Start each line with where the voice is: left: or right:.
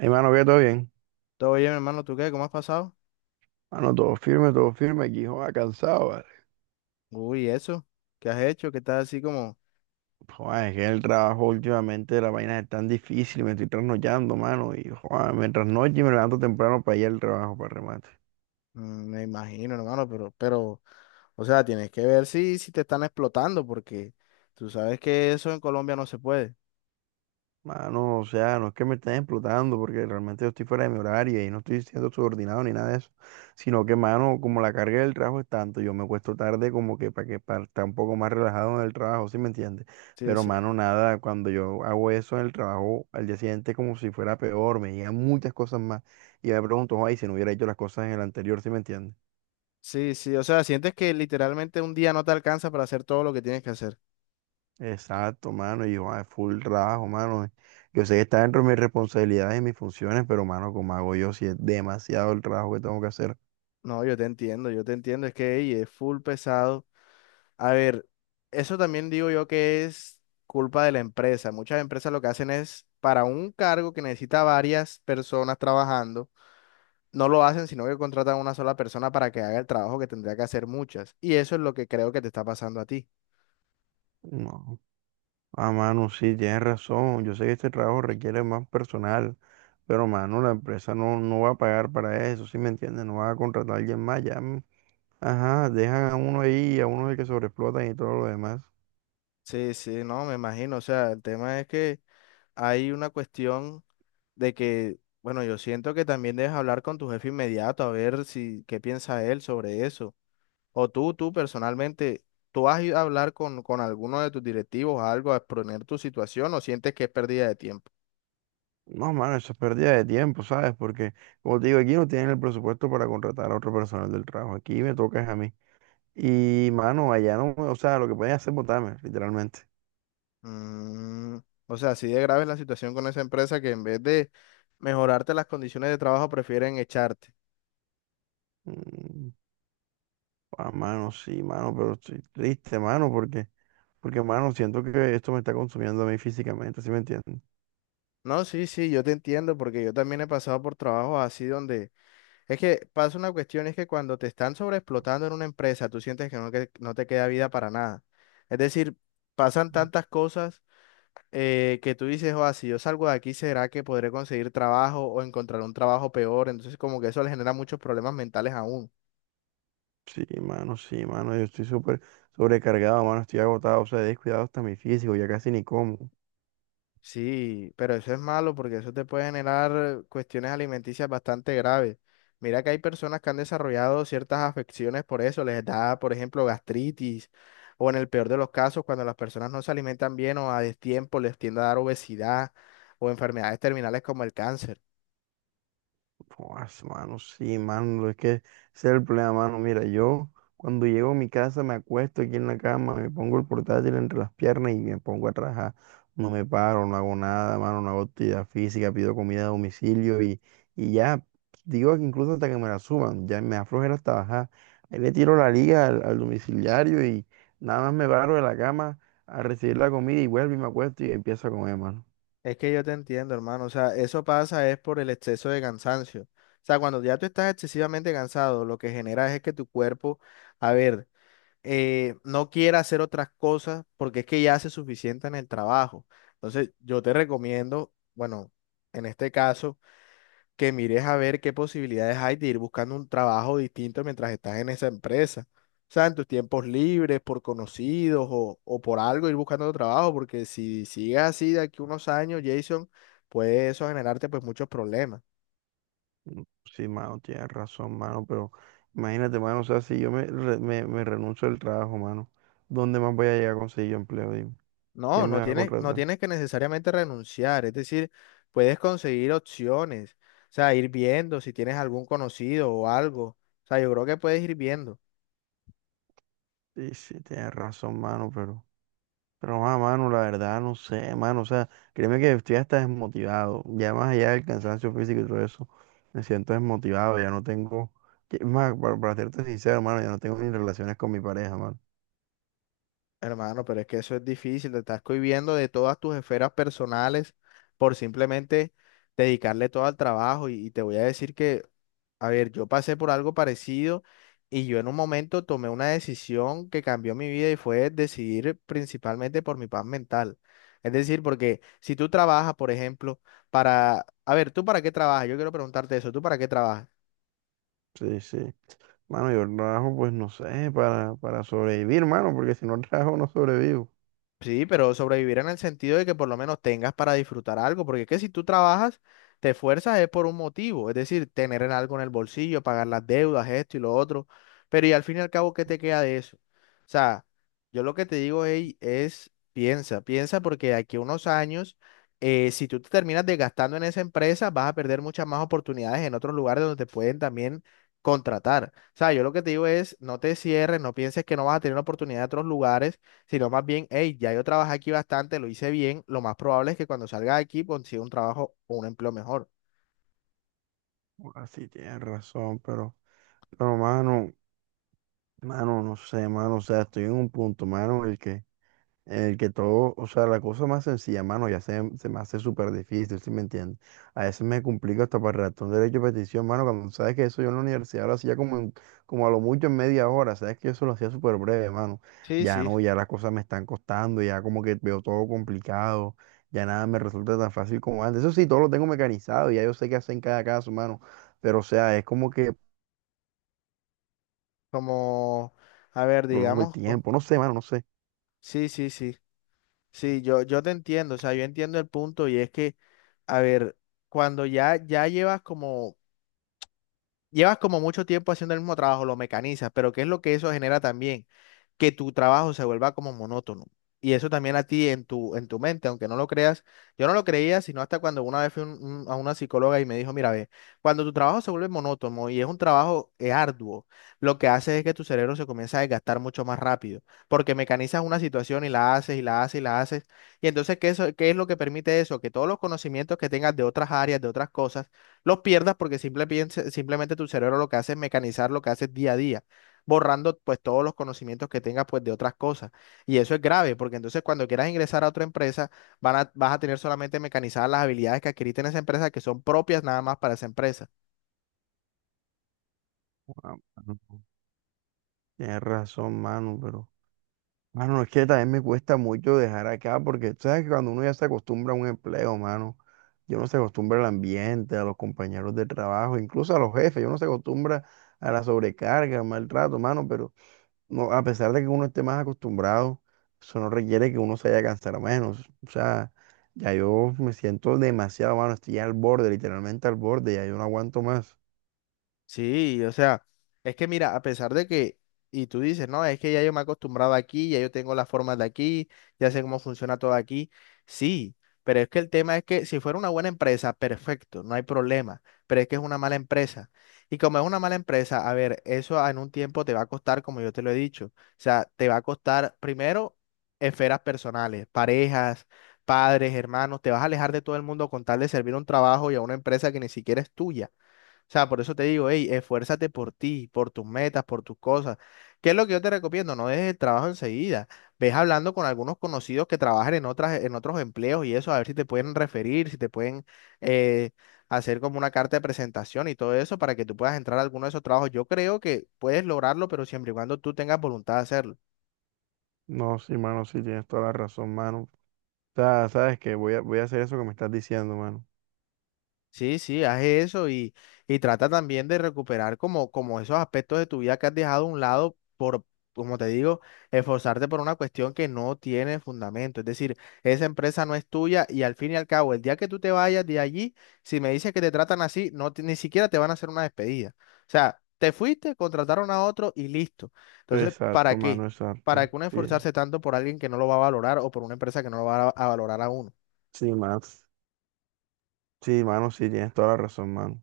right: Hey mano que todo bien.
left: Todo bien, hermano, ¿tú qué? ¿Cómo has pasado?
right: Mano, todo firme, todo firme. Aquí, joder, cansado, ¿vale?
left: Uy, eso. ¿Qué has hecho? ¿Qué estás así como?
right: Joder, es que el trabajo últimamente, la vaina es tan difícil, me estoy trasnochando, mano. Y, joder, me trasnocho y me levanto temprano para ir al trabajo, para remate.
left: Me imagino, hermano, pero, o sea, tienes que ver si te están explotando, porque tú sabes que eso en Colombia no se puede.
right: Mano, o sea, no es que me estén explotando porque realmente yo estoy fuera de mi horario y no estoy siendo subordinado ni nada de eso, sino que, mano, como la carga del trabajo es tanto, yo me acuesto tarde como que para estar un poco más relajado en el trabajo, ¿sí me entiendes?
left: Sí,
right: Pero,
left: sí.
right: mano, nada, cuando yo hago eso en el trabajo, al día siguiente es como si fuera peor, me llegan muchas cosas más y me pregunto, ay, si no hubiera hecho las cosas en el anterior, ¿sí me entiendes?
left: Sí, sí, o sea, sientes que literalmente un día no te alcanza para hacer todo lo que tienes que hacer.
right: Exacto, mano, y yo, full trabajo, mano. Yo sé que está dentro de mis responsabilidades y mis funciones, pero, mano, ¿como hago yo si es demasiado el trabajo que tengo que hacer?
left: No, yo te entiendo, es que ey, es full pesado. A ver, eso también digo yo que es culpa de la empresa. Muchas empresas lo que hacen es para un cargo que necesita varias personas trabajando no lo hacen, sino que contratan a una sola persona para que haga el trabajo que tendría que hacer muchas. Y eso es lo que creo que te está pasando a ti.
right: No. Ah, mano, sí, tienes razón. Yo sé que este trabajo requiere más personal, pero, mano, la empresa no va a pagar para eso, ¿sí me entiendes? No va a contratar a alguien más, ya. Mm, ajá, dejan a uno ahí, a uno es el que sobreexplotan y todo lo demás.
left: Sí, sí, no, me imagino. O sea, el tema es que hay una cuestión de que, bueno, yo siento que también debes hablar con tu jefe inmediato a ver si qué piensa él sobre eso. O tú personalmente, ¿tú has ido a hablar con alguno de tus directivos, algo, a exponer tu situación o sientes que es pérdida de tiempo?
right: No, mano, eso es pérdida de tiempo, ¿sabes? Porque, como te digo, aquí no tienen el presupuesto para contratar a otro personal del trabajo. Aquí me toca es a mí. Y, mano, allá no, o sea, lo que pueden hacer es botarme, literalmente.
left: Mm, o sea, así de grave es la situación con esa empresa que en vez de mejorarte las condiciones de trabajo prefieren echarte.
right: Mm, mano, sí, mano, pero estoy triste, mano, porque, mano, siento que esto me está consumiendo a mí físicamente, ¿sí me entiendes?
left: No, sí, sí, yo te entiendo porque yo también he pasado por trabajos así donde es que pasa una cuestión, es que cuando te están sobreexplotando en una empresa, tú sientes que no te queda vida para nada. Es decir, pasan tantas cosas que tú dices, o si yo salgo de aquí, ¿será que podré conseguir trabajo o encontrar un trabajo peor? Entonces como que eso le genera muchos problemas mentales aún.
right: Sí, mano, yo estoy súper sobrecargado, mano, estoy agotado, o sea, he descuidado hasta mi físico, ya casi ni como.
left: Sí, pero eso es malo porque eso te puede generar cuestiones alimenticias bastante graves. Mira que hay personas que han desarrollado ciertas afecciones por eso, les da, por ejemplo, gastritis o en el peor de los casos, cuando las personas no se alimentan bien o a destiempo, les tiende a dar obesidad o enfermedades terminales como el cáncer.
right: Pues, mano, sí, mano, es que ese es el problema, mano. Mira, yo cuando llego a mi casa me acuesto aquí en la cama, me pongo el portátil entre las piernas y me pongo a trabajar. No me paro, no hago nada, mano, no hago actividad física, pido comida a domicilio y ya, digo que incluso hasta que me la suban, ya me aflojera hasta bajar. Ahí le tiro la liga al domiciliario y nada más me paro de la cama a recibir la comida y vuelvo y me acuesto y empiezo a comer, mano.
left: Es que yo te entiendo, hermano, o sea, eso pasa es por el exceso de cansancio. O sea, cuando ya tú estás excesivamente cansado, lo que genera es que tu cuerpo, a ver, no quiera hacer otras cosas porque es que ya hace suficiente en el trabajo. Entonces, yo te recomiendo, bueno, en este caso, que mires a ver qué posibilidades hay de ir buscando un trabajo distinto mientras estás en esa empresa. O sea, en tus tiempos libres, por conocidos o por algo, ir buscando otro trabajo, porque si sigues así de aquí unos años, Jason, puede eso generarte pues muchos problemas.
right: Sí, mano, tienes razón, mano, pero imagínate, mano, o sea, si yo me renuncio al trabajo, mano, ¿dónde más voy a llegar a conseguir yo empleo? Dime,
left: No,
right: ¿quién me
left: no
right: va a
left: tienes, no
right: contratar?
left: tienes que necesariamente renunciar, es decir, puedes conseguir opciones, o sea, ir viendo si tienes algún conocido o algo, o sea, yo creo que puedes ir viendo,
right: Sí, sí, tienes razón, mano, pero, mano, la verdad, no sé, mano, o sea, créeme que estoy hasta desmotivado, ya más allá del cansancio físico y todo eso, me siento desmotivado, ya no tengo, más, para serte sincero, mano, ya no tengo ni relaciones con mi pareja, mano.
left: hermano, pero es que eso es difícil, te estás cohibiendo de todas tus esferas personales por simplemente dedicarle todo al trabajo y te voy a decir que a ver, yo pasé por algo parecido y yo en un momento tomé una decisión que cambió mi vida y fue decidir principalmente por mi paz mental. Es decir, porque si tú trabajas, por ejemplo, para... A ver, ¿tú para qué trabajas? Yo quiero preguntarte eso. ¿Tú para qué trabajas?
right: Sí, sí. Mano, yo trabajo, pues no sé, para sobrevivir, mano, porque si no trabajo no sobrevivo.
left: Sí, pero sobrevivir en el sentido de que por lo menos tengas para disfrutar algo, porque es que si tú trabajas, te esfuerzas es por un motivo, es decir, tener en algo en el bolsillo, pagar las deudas, esto y lo otro, pero y al fin y al cabo, ¿qué te queda de eso? O sea, yo lo que te digo ey, es, piensa porque de aquí a unos años, si tú te terminas desgastando en esa empresa, vas a perder muchas más oportunidades en otros lugares donde te pueden también contratar. O sea, yo lo que te digo es, no te cierres, no pienses que no vas a tener oportunidad en otros lugares sino más bien, hey, ya yo trabajé aquí bastante, lo hice bien, lo más probable es que cuando salga de aquí consiga un trabajo o un empleo mejor.
right: Así tienes razón, pero, pero mano, no sé, mano, o sea, estoy en un punto, mano, en el que todo, o sea, la cosa más sencilla, mano, ya se me hace súper difícil, ¿sí me entiendes? A veces me complica hasta para redactar un derecho de petición, mano, cuando sabes que eso yo en la universidad lo hacía como a lo mucho en media hora, sabes que eso lo hacía súper breve, mano.
left: Sí,
right: Ya
left: sí,
right: no, ya las cosas me están costando, ya como que veo todo complicado, ya nada me resulta tan fácil como antes. Eso sí, todo lo tengo mecanizado, ya yo sé qué hacer en cada caso, mano. Pero, o sea, es como que
left: como, a ver,
right: prolongo el
left: digamos,
right: tiempo, no sé, mano, no sé.
left: sí, sí, sí, sí, yo te entiendo, o sea, yo entiendo el punto y es que, a ver, cuando ya, ya llevas como mucho tiempo haciendo el mismo trabajo, lo mecanizas, pero ¿qué es lo que eso genera también? Que tu trabajo se vuelva como monótono. Y eso también a ti en tu mente, aunque no lo creas, yo no lo creía, sino hasta cuando una vez fui a una psicóloga y me dijo, mira, ve, cuando tu trabajo se vuelve monótono y es un trabajo arduo, lo que hace es que tu cerebro se comienza a desgastar mucho más rápido, porque mecanizas una situación y la haces y la haces y la haces. Y entonces, ¿qué, qué es lo que permite eso? Que todos los conocimientos que tengas de otras áreas, de otras cosas, los pierdas porque simplemente tu cerebro lo que hace es mecanizar lo que haces día a día, borrando pues todos los conocimientos que tengas pues de otras cosas. Y eso es grave porque entonces cuando quieras ingresar a otra empresa vas a tener solamente mecanizadas las habilidades que adquiriste en esa empresa que son propias nada más para esa empresa.
right: Ah, mano. Tienes razón, mano, pero. Mano, es que también me cuesta mucho dejar acá porque tú sabes que cuando uno ya se acostumbra a un empleo, mano, yo no se acostumbra al ambiente, a los compañeros de trabajo, incluso a los jefes, yo no se acostumbra a la sobrecarga, al maltrato, mano, pero no, a pesar de que uno esté más acostumbrado, eso no requiere que uno se haya cansado menos. O sea, ya yo me siento demasiado, mano, estoy ya al borde, literalmente al borde, ya yo no aguanto más.
left: Sí, o sea, es que mira, a pesar de que, y tú dices, no, es que ya yo me he acostumbrado aquí, ya yo tengo las formas de aquí, ya sé cómo funciona todo aquí, sí, pero es que el tema es que si fuera una buena empresa, perfecto, no hay problema, pero es que es una mala empresa. Y como es una mala empresa, a ver, eso en un tiempo te va a costar, como yo te lo he dicho, o sea, te va a costar primero esferas personales, parejas, padres, hermanos, te vas a alejar de todo el mundo con tal de servir un trabajo y a una empresa que ni siquiera es tuya. O sea, por eso te digo, hey, esfuérzate por ti, por tus metas, por tus cosas. ¿Qué es lo que yo te recomiendo? No dejes el trabajo enseguida. Ves hablando con algunos conocidos que trabajan en otros empleos y eso, a ver si te pueden referir, si te pueden eh, hacer como una carta de presentación y todo eso para que tú puedas entrar a alguno de esos trabajos. Yo creo que puedes lograrlo, pero siempre y cuando tú tengas voluntad de hacerlo.
right: No, sí, mano, sí, tienes toda la razón, mano. O sea, sabes que voy a hacer eso que me estás diciendo, mano.
left: Sí, sí, haz eso y trata también de recuperar como, como esos aspectos de tu vida que has dejado a un lado por, como te digo, esforzarte por una cuestión que no tiene fundamento. Es decir, esa empresa no es tuya y al fin y al cabo, el día que tú te vayas de allí, si me dices que te tratan así, no, ni siquiera te van a hacer una despedida. O sea, te fuiste, contrataron a otro y listo. Entonces, ¿para
right: Exacto,
left: qué?
right: mano,
left: ¿Para
right: exacto.
left: qué uno
right: Sí,
left: esforzarse tanto por alguien que no lo va a valorar o por una empresa que no lo va a valorar a uno?
right: sí, mano. Sí, mano, sí, tienes toda la razón, mano.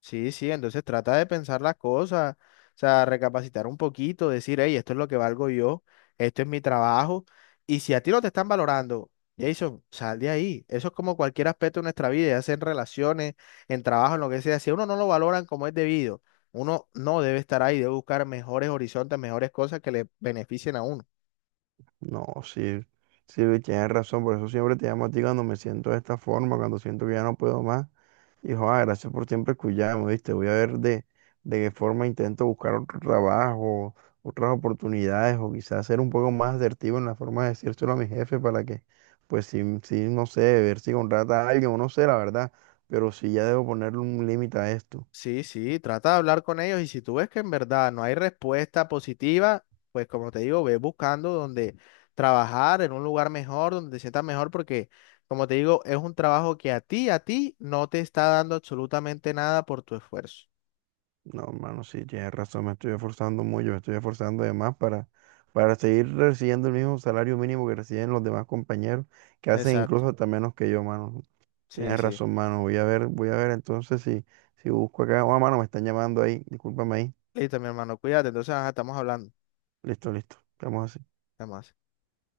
left: Sí, sí, entonces trata de pensar las cosas, o sea, recapacitar un poquito, decir, hey, esto es lo que valgo yo, esto es mi trabajo, y si a ti no te están valorando, Jason, sal de ahí. Eso es como cualquier aspecto de nuestra vida, ya sea en relaciones, en trabajo, en lo que sea. Si a uno no lo valoran como es debido, uno no debe estar ahí, debe buscar mejores horizontes, mejores cosas que le beneficien a uno.
right: No, sí, sí, tienes razón. Por eso siempre te llamo a ti cuando me siento de esta forma, cuando siento que ya no puedo más. Y joder, gracias por siempre escucharme, ¿viste? Voy a ver de qué forma intento buscar otro trabajo, otras oportunidades, o quizás ser un poco más asertivo en la forma de decírselo a mi jefe para que, pues sí, sí, no sé, ver si contrata a alguien, o no sé, la verdad, pero sí ya debo ponerle un límite a esto.
left: Sí, sí, trata de hablar con ellos y si tú ves que en verdad no hay respuesta positiva, pues como te digo, ve buscando donde trabajar en un lugar mejor, donde te sientas mejor, porque como te digo, es un trabajo que a ti no te está dando absolutamente nada por tu esfuerzo.
right: No, hermano, sí, tienes razón, me estoy esforzando mucho, me estoy esforzando de más para seguir recibiendo el mismo salario mínimo que reciben los demás compañeros, que hacen incluso
left: Exacto.
right: hasta menos que yo, hermano.
left: Sí,
right: Tienes
left: sí.
right: razón, mano. Voy a ver entonces si busco acá. Oh, mano, me están llamando ahí. Discúlpame ahí.
left: Listo, mi hermano, cuídate. Entonces, ajá, estamos hablando.
right: Listo, listo. Estamos así.
left: Además.